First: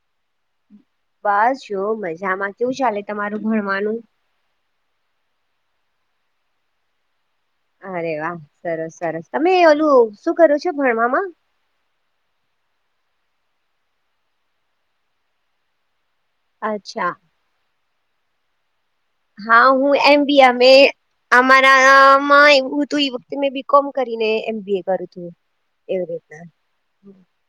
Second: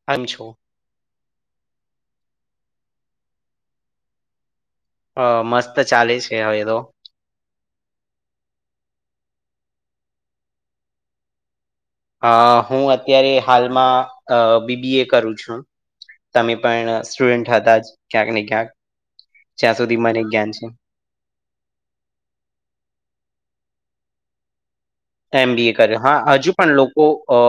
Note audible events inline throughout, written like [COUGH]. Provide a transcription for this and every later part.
[INAUDIBLE] બસ જો મજામાં. કેવું ચાલે તમારું ભણવાનું? હ, મસ્ત ચાલે છે, હવે તો. અરે વાહ, સરસ સરસ. તમે ઓલું શું કરો છો ભણવામાં? અ હું અત્યારે હાલમાં બીબીએ કરું છું. તમે પણ અચ્છા સ્ટુડન્ટ હતા, જ ક્યાંક ને ક્યાંક. હા, જ્યાં હું સુધી મને એમબીઆ જ્ઞાન છે. મે અમારામાં એવું હતું, એ વખતે મેં બી. કોમ કરીને, એમબીએ કર્યું. એમ. બી. એ કયુ. હા, હજુ પણ લોકો અ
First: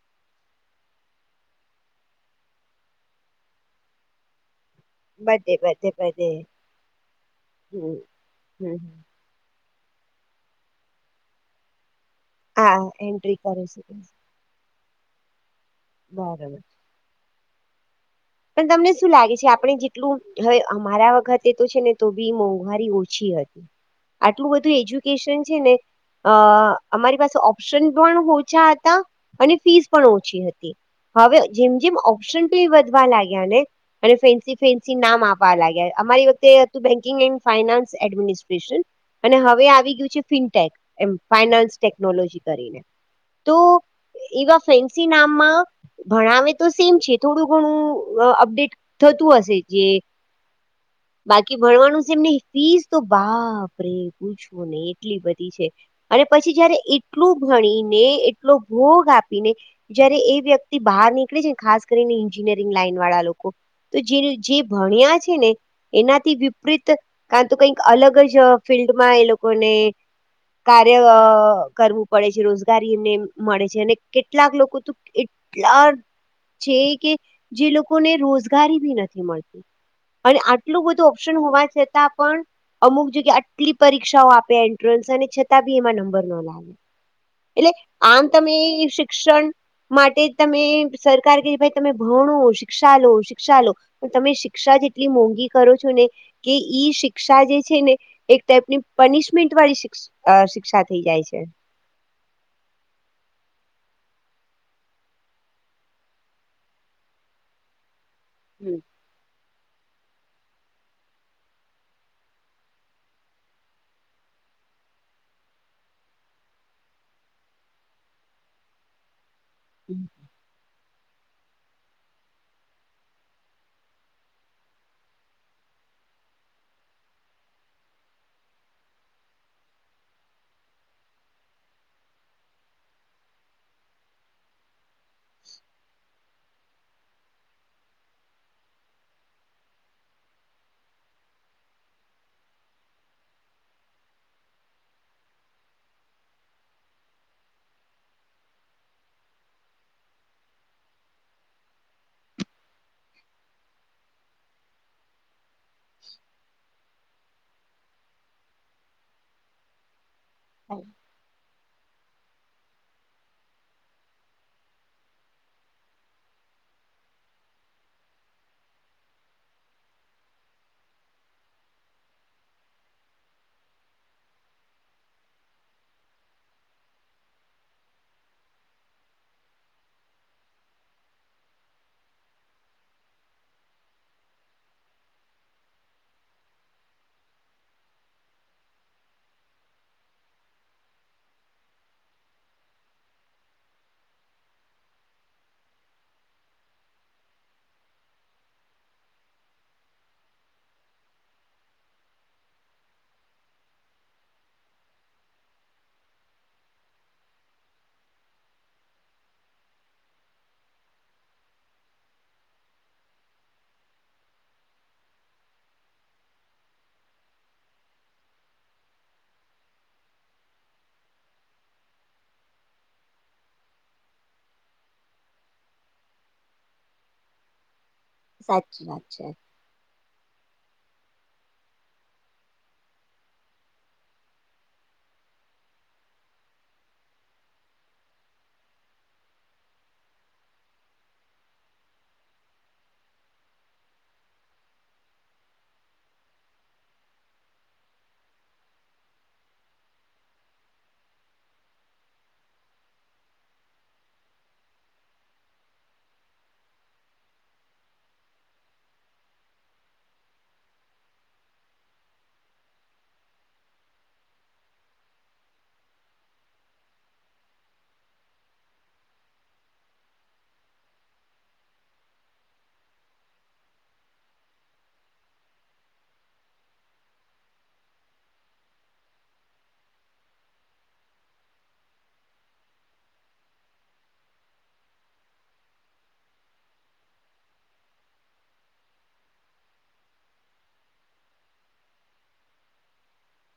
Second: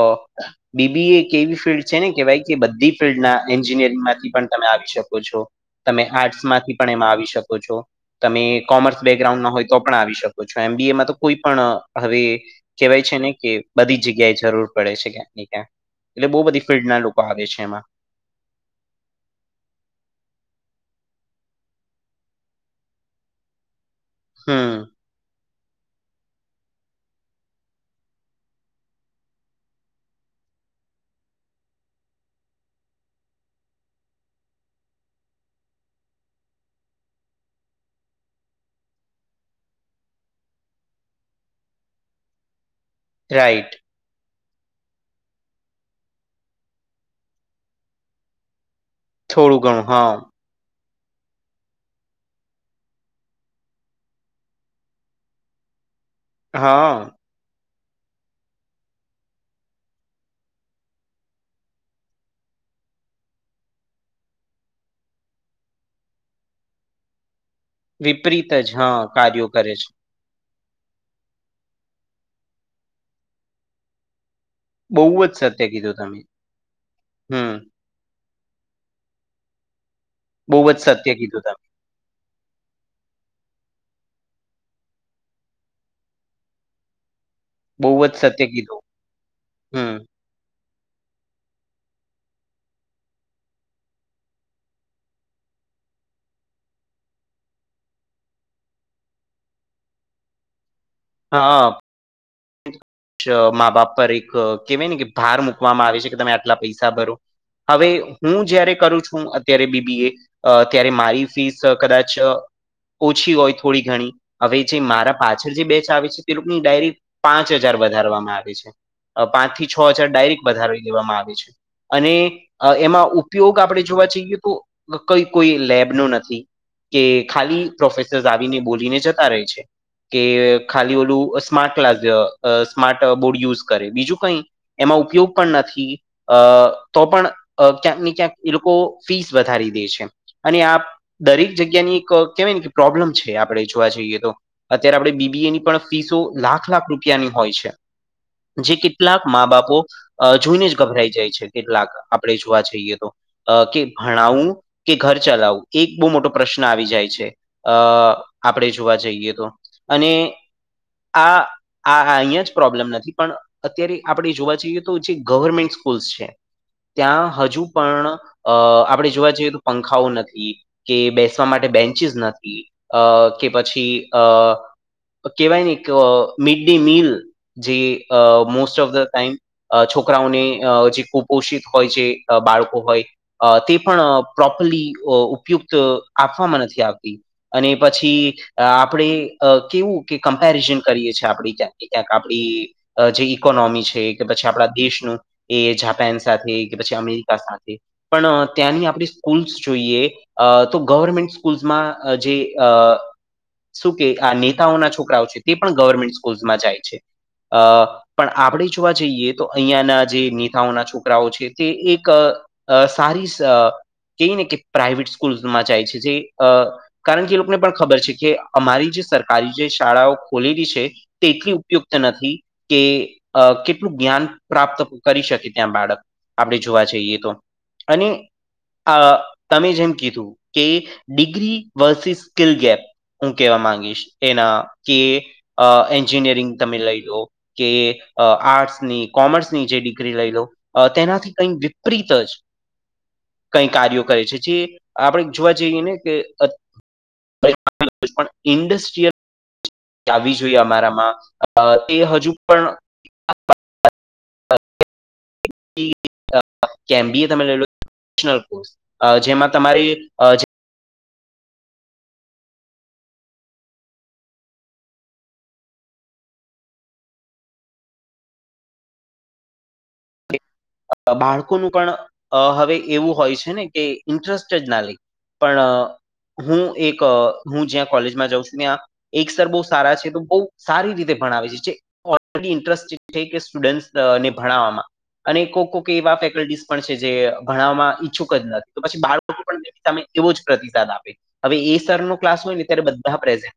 બી. બી. એ એક એવી ફિલ્ડ છે ને, કેવાય કે બધી ફિલ્ડના એન્જિનિયરિંગ માંથી પણ તમે આવી શકો. બધે બધે તમે બધે આર્ટસ માંથી પણ એમાં આવી શકો છો, હમ તમે હમ કોમર્સ બે ગ્રાઉન હોય તો પણ આવી શકો છો, એમ. બી. એ માં તો કોઈ પણ હવે હા કેવાય છે ને એન્ટ્રી કે, કરે છે બધી જ જગ્યા જરૂર. પડે છે, ક્યાંક ક્યા એટલે બહુ બરોબર બધી ફિલ્ડ ના લોકો આવે છે એમાં. પણ તમને શું લાગે છે? આપણે જેટલું હવે અમારા વખતે તો છે ને, તો બી મોંઘવારી ઓછી હતી. આટલું બધું હમ એજ્યુકેશન છે ને. અ અમારી પાસે ઓપ્શન પણ ઓછા હતા, અને ફીસ પણ ઓછી હતી. હવે જેમ જેમ ઓપ્શન બી વધવા લાગ્યા ને. અને ફેન્સી ફેન્સી નામ આપવા લાગ્યા, અમારી વખતે હતું, બેન્કિંગ એન્ડ ફાઈનાન્સ એડમિનિસ્ટ્રેશન. અને હવે આવી ગયું છે, ફિનટેક એમ ફાઈનાન્સ ટેકનોલોજી કરીને. તો રાઈટ એવા ફેન્સી નામમાં ભણાવે તો સેમ છે, થોડું ઘણું અપડેટ થતું હશે, થોડું ઘણું જે હા બાકી ભણવાનું છે, એમને ફીસ તો બાપરે પૂછવું ને એટલી બધી છે. અને પછી જયારે હા એટલું ભણીને, એટલો ભોગ આપીને. જયારે એ વ્યક્તિ બહાર નીકળે છે ને, ખાસ કરીને એન્જિનિયરિંગ લાઈન વાળા લોકો. તો જે જે ભણ્યા છે ને, એનાથી વિપરીત. ક તો કઈક અલગ જ વિપરીત હા ફિલ્ડમાં એ કાર્યો લોકોને. કરે છે કાર્ય કરવું પડે છે, રોજગારી એમને મળે છે, અને કેટલાક લોકો બહુ જ સત્ય એટલા કીધું તમે છે કે, હમ જે લોકો. ને રોજગારી બી નથી મળતી, અને બહુ જ આટલું બધું સત્ય કીધું ઓપ્શન તમે હોવા છતાં પણ. અમુક જગ્યાએ આટલી પરીક્ષાઓ આપે એન્ટ્રન્સ અને છતાં બી એમાં નંબર ન લાગે. એટલે બહુ જ આમ સત્ય તમે કીધું શિક્ષણ હમ માટે. તમે સરકાર કે, ભાઈ, તમે ભણણો શિક્ષા લો, શિક્ષા લો. પણ તમે શિક્ષા જેટલી મોંઘી કરો છો ને. કે ઈ શિક્ષા જે છે ને, એક ટાઈપની પનિશમેન્ટ વાળી શિક્ષા થઇ જાય છે. મા-બાપ પર એક કેહેવાય ને કે, ભાર મૂકવામાં આવે છે કે, તમે આટલા પૈસા ભરો. હવે, હું જયારે હમ કરું છું. શું અત્યારે? બીબીએ ત્યારે મારી ફીસ કદાચ. ઓછી હોય થોડી ઘણી હવે જે મારા પાછળ જે બેચ આવે છે તે લોક ની ડાયરેક્ટ પાંચ હજાર વધારવામાં આવે છે પાંચ થી છ હજાર ડાયરેક્ટ વધારવી દેવામાં આવે છે. અને એમાં ઉપયોગ આપણે જોવા જઈએ તો કઈ કોઈ લેબ નો નથી. કે ખાલી પ્રોફેસર્સ આવીને બોલીને જતા રહે છે. કે ખાલી ઓલું smart class smart board use કરે બીજું કઈ એમાં ઉપયોગ પણ નથી. અ તો પણ ક્યાંક ને ક્યાંક એ લોકો ફીસ વધારી દે છે અને આ દરેક જગ્યાની એક કેહેવાય ને કે પ્રોબ્લેમ છે આપણે જોવા જઈએ તો. અત્યારે આપણેે બીબી એ ની પણ ફીસો લાખ લાખ રૂપિયાની હોય છે. જે કેટલાક મા બાપો આ જોઈને જ ગભરાઈ જાય છે કેટલાક આપણે જોવા જઈએ તો. અ કે ભણાવું કે ઘર ચલાવું? એક બહુ મોટો પ્રશ્ન આવી જાય છે અ આપણે જોવા જઈએ તો અને આ આ અહીં જ પ્રોબ્લેમ નથી પણ અત્યારે આપણે જોવા જઈએ તો જે ગવર્મેન્ટ સ્કૂલ્સ છે. ત્યાં હજુ પણ અ આપણે જોવા જઈએ તો પંખાઓ નથી. કે બેસવા માટે બેન્ચિસ નથી અ કે પછી અ કહેવાય ને આ મિડ ડે મીલ જે આ મોસ્ટ ઓફ ધ ટાઈમ આ છોકરાઓને આ જે કુપોષિત હોય છે આ બાળકો હોય. અ તે પણ પ્રોપરલી ઉપયુક્ત આપવામાં નથી આવતી. અને પછી આપણેે કેવું કે કમ્પેરિઝન કરીએ છેએ આપણે. [UNINTELLIGIBLE] ક્યાંક આપડી જે ઈકોનોમી છે કે પછી આપણા દેશનું એ જાપાન સાથે કે પછી અમેરિકા સાથે પણ ત્યાંની આપણે સ્કૂલ્સ જોઈએ અ તો ગવર્મેન્ટ સ્કૂલ્સમાં જે અ શું કે આ નેતાઓના છોકરાઓ છે તે પણ ગવર્મેન્ટ સ્કૂલ્માં જાય છે આ પણ આપણે જોવા જઈએ તો અહિયા ના જે નેતાઓના છોકરાઓ છે તે એક અ સારી સા કઈ ને કે પ્રાાઈવેટ સ્કૂલમાં જાય છે જે આ કારણ કે એ લોકોને પણ ખબર છે કે અમારી જે સરકારી જે શાળાઓ ખોલેલી છે. તે એટલી ઉપયુક્ત નથી કે આ કેટલું જ્ઞાન પ્રાપ્ત કરી શકે ત્યાં બાળક. આપણે જોવા જઈએ તો અને સાચી વાત અ છે. તમે જેમ કીધું કે ડિગ્રી વર્સિસ સ્કિલ ગેપ હું કેવા માંગીશ એના કે એન્જિનિયરિંગ તમે લઈ લો કે આ આર્ટસ ની કોમર્સ ની જે ડિગ્રી લઈ લો આ તેનાથી કંઈક વિપરીત જ કઈ કાર્યો કરે છે જે આપણે જોવા જઈએ ને કે અત [UNINTELLIGIBLE] ઇન્ડસ્ટ્રીયલ આવી જોઈએ અમારામાં એ હજુ પણ [UNINTELLIGIBLE] જેમાં તમારી આ બાળકોનું પણ હવે એવું હોય છે ને કે ઇન્ટરેસ્ટ જ ના લે. પણ હું એક હું જ્યાં કોલેજમાં જાઉં છું ત્યાં એક સર બહુ સારા છે તો બહું સારી રીતે ભણાવે છે. ઓલરેડી ઇન્ટરેસ્ટેડ છે કે સ્ટુડન્ટને ભણાવવામાં અને કોક કોક એ ફેકલ્ટી પણ છે જે ભણવામાં ઈચ્છુક જ નથી તો પછી [UNINTELLIGIBLE] તમે એવો જ પ્રતિસાદ આપે હવે એ સર નો ક્લાસ હોય ને ત્યારે બધા પ્રેઝન્ટ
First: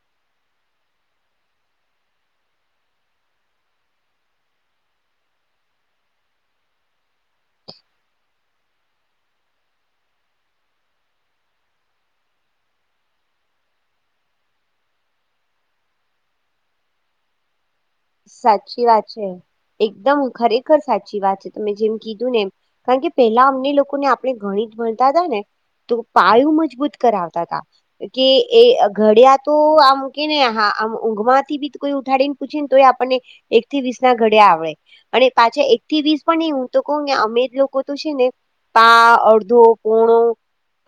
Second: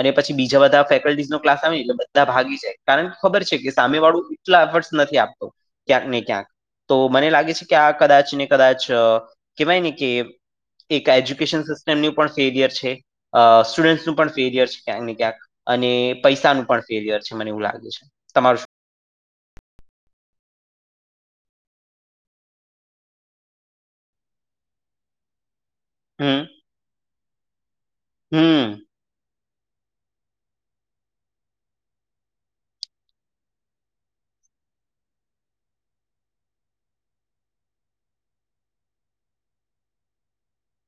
અને પછી બીજા બધા ફેકલ્ટીઝ નો ક્લાસ આવે એટલે બધા ભાગી જાય કારણ કે ખબર છે કે સામે વાળું એટલા [UNINTELLIGIBLE] નથી આપતો ક્યાંક ને ક્યાંક. તો મને લાગે છે કે આ કદાચ ને કદાચ કહેવાય ને કે એ કઈ એજ્યુકેશન સિસ્ટમનું પણ ફેલિયર છે. અ સ્ટુડન્ટસ નું પણ ફેલિયર છે ક્યાંક ને ક્યાંક અને પૈસાનું પણ ફેલિયર છે મને એવું લાગે છે. તમારું શું સાચી વાત છે એકદમ ખરેખર સાચી વાત છે તમે જેમ કીધું ને એમ કારણ કે પેલા અમને લોકોને આપણે ગણીત ભણતા ને તો હમ પાયું મજબૂત કરાવતા હતાા કે એ હમ ઘડિયા તો આમ કે ને હા આમ ઊઘ માંથી બી કોઈ ઉઠાડી ને પૂછી તો એ આપણને એક થી વીસ ના ઘડિયા આવડે અને પાછા એક થી વીસ પણ નઈ હું તો કહ કે અમેર લોકો તો છે ને પા અડધો પોણો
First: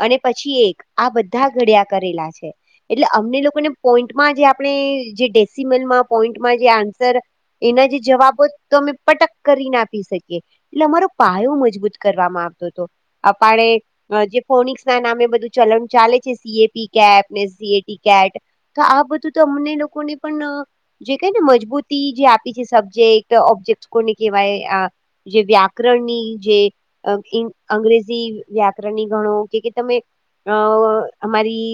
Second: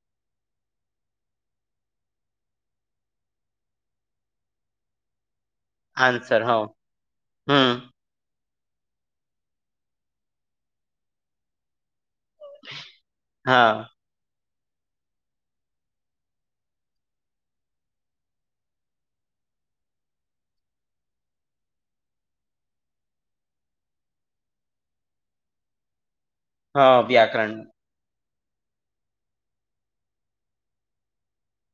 અને પછી એક આ બધા ઘડિયા કરેલા છે એટલે અમને લોકોને પોઈન્ટમાં જે આપણે જે ડે મેલમાં આન્સર પોઈન્ટમાં હા જે આન્સર હમ એના જે જવાબો તો અમે પટક કરી ને આપી શકીએ એટલે અમારો પાયો મજબૂત કરવામાં આવે [UNINTELLIGIBLE] આપડે હા જે ફોનિક્સ ના નામે બધું ચલણ ચાલે છે સીએપી કેપ ને સીએટી કેટ તો આ બધું તો અમને લોકો ને પણ જે કઈ ને મજબૂતી જે આપી છે સબ્જેક્ટ ઓબ્જેક્ટને કવાય આ જે વ્યા વ્યાકરણની જે હા વ્યાકરણ અંગ્રેજી વ્યાકરણની ગણો કે તમે અ અમારી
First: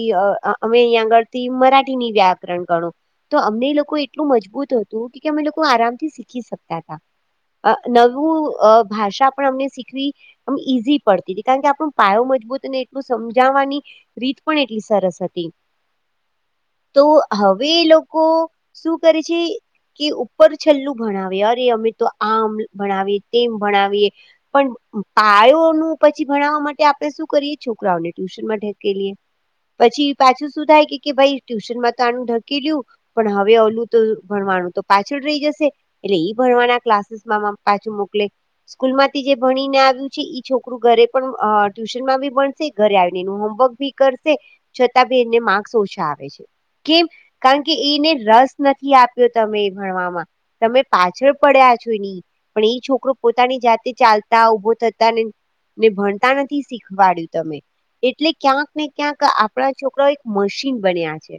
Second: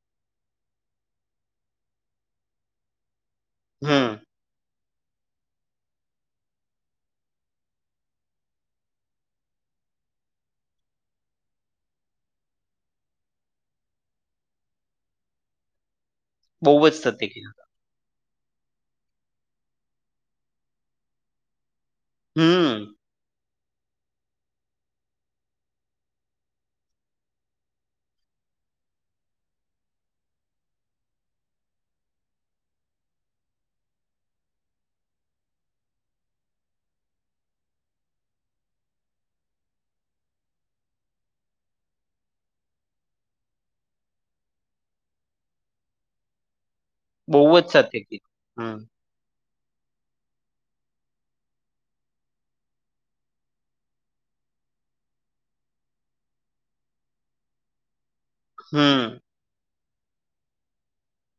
અમે અહીં આગળથી મરાઠીની વ્યાકરણ ગણો તો અમને એ લોકો હમ એટલું મજબૂત હતું કે અમે લોકો આરામથી શીખી શકતા હતા અ નવું ભાષા પણ અમને શીખવી મ ઈઝી પડતી હતી કારણ કે આપણું પાયો મજબૂત અને એટલું સમજાવવાની રીત પણ એટલી સરસ હતી બહુ જ તો સત્ય કીધું હવે એ લોકો લોકો શું કરે છે કે ઉપર છેલ્લું ભણાવે અરે અમે તો આમ હમ ભણાવીએ તેમ ભણાવીએ પણ પાયો નુ પછી ભણાવવા માટે આપડે શું કરીએ છોકરાઓને ટ્યુશનમાં ઢકેલીએ પછી પાછું શું થાય કે ભાઈ ટ્યુશનમાં તો આનું ઢકેલું પણ હવે ભણવાનું તો પાછળ રહી જશે એટલે ઈ ભણવાના ક્લાસીસમાં પાછું મોકલે સ્કૂલ માંથી જે ભણીને આવ્યું છે ઈ છોકરું ઘરે પણ અ ટ્યુશન માં ભી ભણશે ઘરે આવીને એનું હોમવર્ક ભી કરશે છતાં બી એને માર્કસ ઓછા આવે છે કેમ બહુ જ કારણ કે સત્ય એને કીધું રસ હમ નથી આપ્યો તમે એ ભણવામાં તમે પાછળ પડ્યા છો એ ની પણ એ છોકરો પોતાની જાતે ચાલતા ઉભો થતા ને ને ભણતા નથી શીખવાડ્યું તમે એટલે ક્યાંક ને હમ ક્યાંક આપણા છોકરા એક મશીન બન્યા છે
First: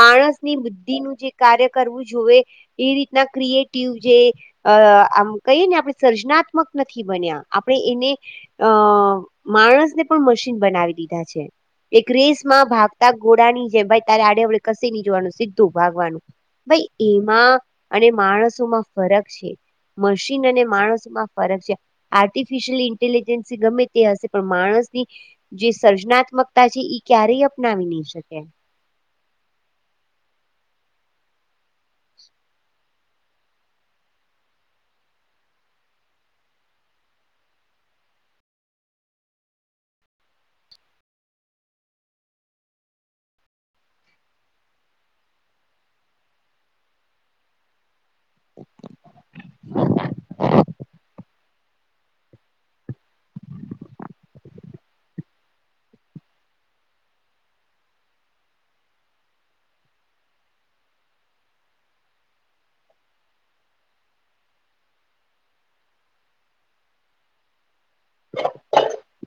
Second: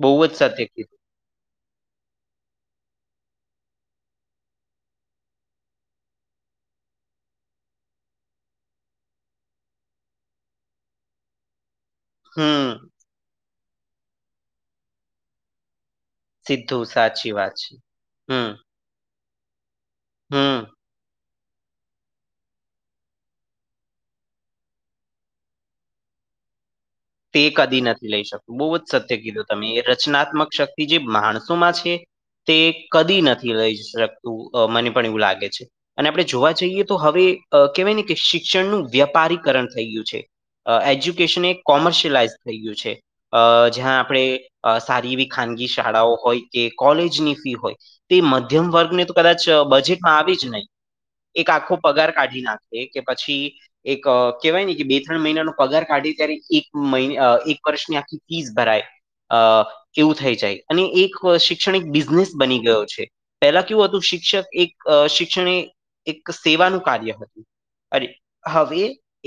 બહુ જ સત્ય કીધું બુદ્ધિનું જે કાર્ય કરવું જોઈએ એ રીતના ક્રિએટિવ જે અ આમ કહીએ ને આપણે સર્જનાત્મક નથી બન્યા આપણે એને અ માણસને પણ મશીન બનાવી દીધા છે એક રેસ માં હમ ભાગતા ઘોડાની જેમ ભાઈ તારે આડે અડે કસી ની જવાનું સીધું ભાગવાનું સીધું ભાઈ સાચી એમાં વાત છે અને હમ માણસોમાં ફરક છે મશીન હમ અને માણસોમાં ફરક છે આર્ટિફિશિયલ ઇન્ટેલિજન્સ ગમે તે હશે પણ માણસની જે સર્જનાત્મક ટા છે ઈ તે ક્યારેય કદી અપનાવી નહી નથી લઈ જોય શકતું બહુ જ સત્ય કીધું તમે એ રચનાત્મક શક્તિ જે માણસોમાં છે તે કદી નથી રઈ શકતું અ મને પણ એવું લાગે છે અને આપણે જોવા જઈએ તો હવે કહેવાય ને કે શિક્ષણનું વ્યાપારીકરણ થઈ ગયું છે એજ્યુકેશન એ કોમર્શિયલાઈઝ થઈ ગયું છે અ જ્યાં આપણે સારી એવી ખાનગી શાળાઓ હોય કે કોલેજની ફી હોય તે મધ્યમ વર્ગને તો કદાચ બજેટમાં આવી જ નહીં એક આખો પગાર કાઢી નાખે કે પછી એક કેહેવાય ને કે બે ત્રણ મહિનાનો પગાર કાઢી ત્યારે એક મહીં એક વર્ષની આખી ફીસ ભરાય અ એવું થઈ જાય અને એક શિક્ષણિક બિઝનેસ બની ગયો છે પહેલા કેવું હતું શિક્ષક એક શિક્ષણે એક સેવાનું કાર્ય હતું અરે હવે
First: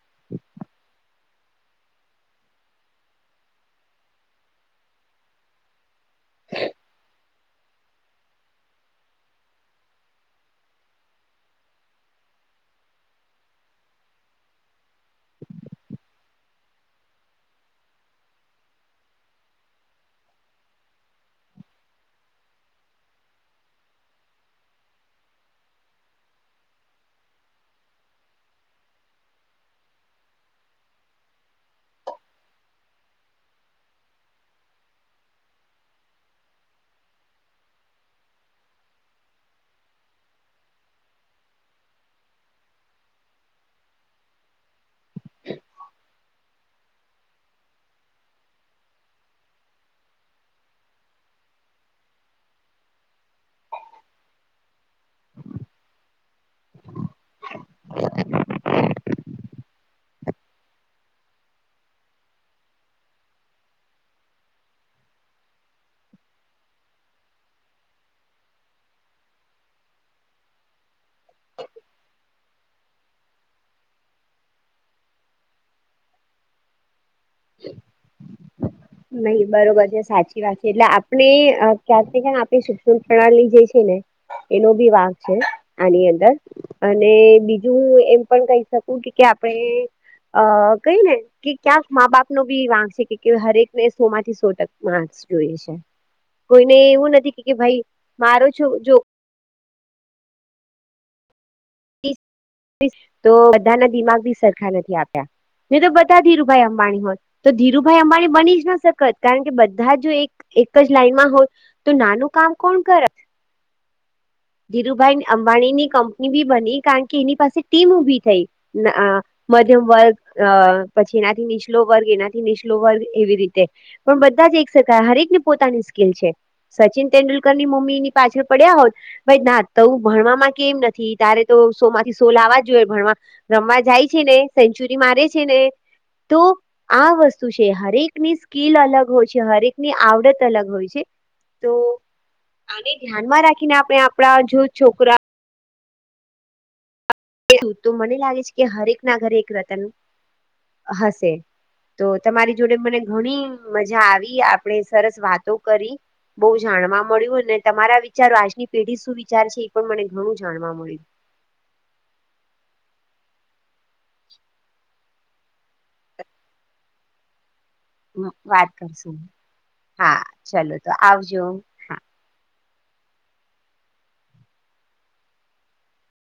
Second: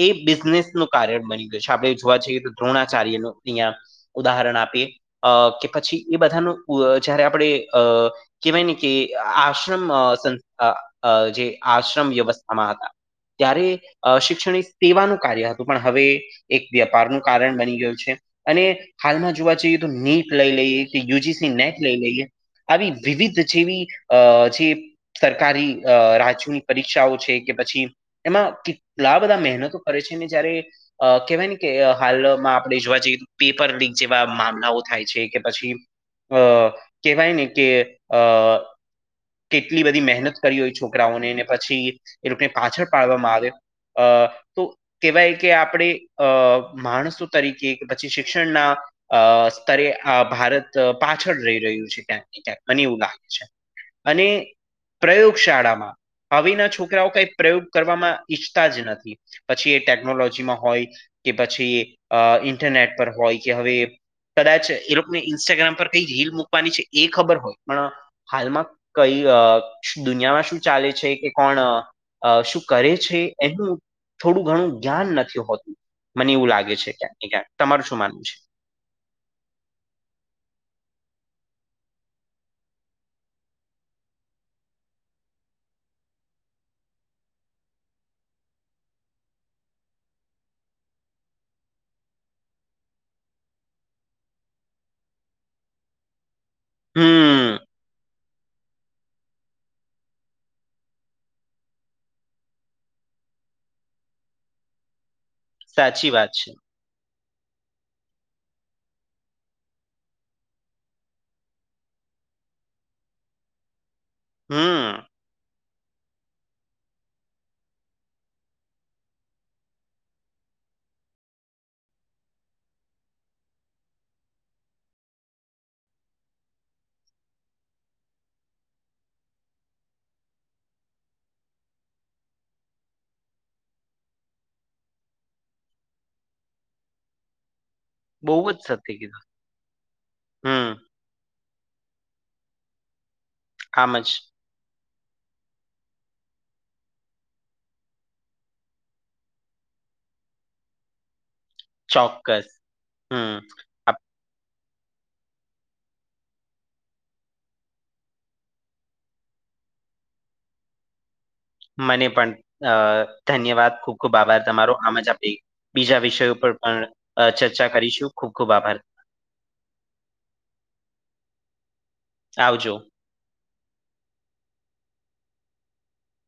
એ બિઝનેસ નું કારણ બની ગય છે આપણે જોવા જઈએ તો દ્રોણાચાર્ય નુ અહીંયા ઉદાહરણ આપીએ અ કે પછી એ બધાનું જારે આપણે અ કેવાય ને કે આશ્રમ સંસ્થા અ જે આશ્રમ વ્યવસ્થામાં હતા ત્યારે શિક્ષણ સેવાનું કાર્ય હતું પણ હવે વ્યાપાર નું કારણ બની ગયું છે. અને હાલમાં જોવા જઈએ તો નીટ લઈ લઈએ કે યુજીસી નેટ લઈ લઈએ. આવી વિવિધ જેવી અ જે સરકારી રાજ્યની પરીક્ષાઓ છે કે પછી એમાં કેટલા બધા મહેનતો કરે છે ને જયારે કહેવાય ને કે હાલમાં આપણે જોવા જઈએ પેપર લીક જેવા મામલાઓ થાય છે કે પછી અ કહેવાય ને કે અ કેટલી બધી મહેનત કરી હોય છોકરાઓને પછી એ લોકોને પાછળ પાડવામાં આવે અ તો કેવાય કે આપણે અ માણસો તરીકે કે પછી શિક્ષણના અ સ્તરે આ ભારત પાછળ રહી રહ્યું છે ક્યાંક ને ક્યાંક મને એવું લાગે છે. અને પ્રયોગશાળામાં હવી ના છોકરાઓ કઈ પ્રયોગ કરવામાં ઈચ્છતા જ નથી પછી એ ટેકનોલોજીમાં હોય કે પછી અ ઇન્ટરનેટ પર હોય કે હવે કદાચ એ લોકોને ઇન્સ્ટાગ્રામ પર કઈ રીલ મૂકવાની છે એ ખબર હોય પણ હાલમાં કઈ અ દુનિયામાં શું ચાલે છે કે કોણ અ શું કરે છે એનું થોડું ઘણું જ્ઞાન નથી હોતું મને એવું લાગે છે ક્યાંક ને ક્યાંક તમાર શું માનવું છે. નહી બરોબર છે સાચી વાત છે એટલે આપણે ક્યાંક ને ક્યાંક આપણી શિક્ષણ પ્રણાલી જે છે ને એનો ભી વાક છે આની અંદર અને બીજું હું એમ પણ કહી શકું કે આપણે અ કઈ ને કે ક્યાંક મા બાપ નુ બી વાક છે કે હરેક ને સો માંથી સો ટક માર્સ જોઈય છે કોઈને એવું નથી કે હમ ભાઈ મારો છો જો [UNINTELLIGIBLE] તો બધાના દિમાગ બી સરખા નથી આપ્યા નહી તો સાચી બધા વાત ધીરુ છે ભાઈ પાણી માં હોય તો ધીરુભાઈ અંબાણી બની જ ના સકત કારણ કે બધા જો એક એક જ લાઈનમાં હોય તો નાનું કામ કોણ કરે. હમ ધીરુભાઈ અંબાણીની કંપની ભી બની કારણ કે એની પાસે ટીમ ઉભી થઈ અ મધ્યમ વર્ગ પછી અ એનાથી નીચલો વર્ગ એનાથી નીચલો વર્ગ એવી રીતે પણ બધા જ એક શકાય હરેકને પોતાની સ્કીલ છે સચિન તેંડુલકરની મમ્મીની પાછળ પડ્યા હોત ભાઈ નાતું ભણવામાં કેમ નથી તારે તો સોમાંથી સો લાવવા જોઈએ ભણવામાં રમવા જાય છે ને સેન્ચુરી મારે છે ને તો આ વસ્તુ છે હરેક બહુ ની જ સત્ય સ્કીલ અલગ કીધું હોય છે હરેક ની આવડત અલગ હમ હોય છે. તો આને ધ્યાનમાં રાખીને આમ આપણે જ આપડા જો છોકરા કેમ તો મને લાગે છે કે હરેક ના ઘરે એક રતન હશે. તો ચોક્કસ. તમારી જોડે મને હમ. ઘણી આપ મજા આવી આપણેે સરસ વાતો કરી બહુ જાણવા મળ્યું અને તમારા વિચારો આજની પેઢી શું વિચાર છે એ પણ મને ઘણું જાણવા મળ્યું. મને પણ અ ધન્યવાદ ખુબ ખુબ આભાર તમારો આમ જ આપે બીજા વિષયો પર પણ ચર્ચા કરીશું હા ખૂબ ખૂબ વાત આભાર. કરશું હા ચાલો તો આવજો. આવજો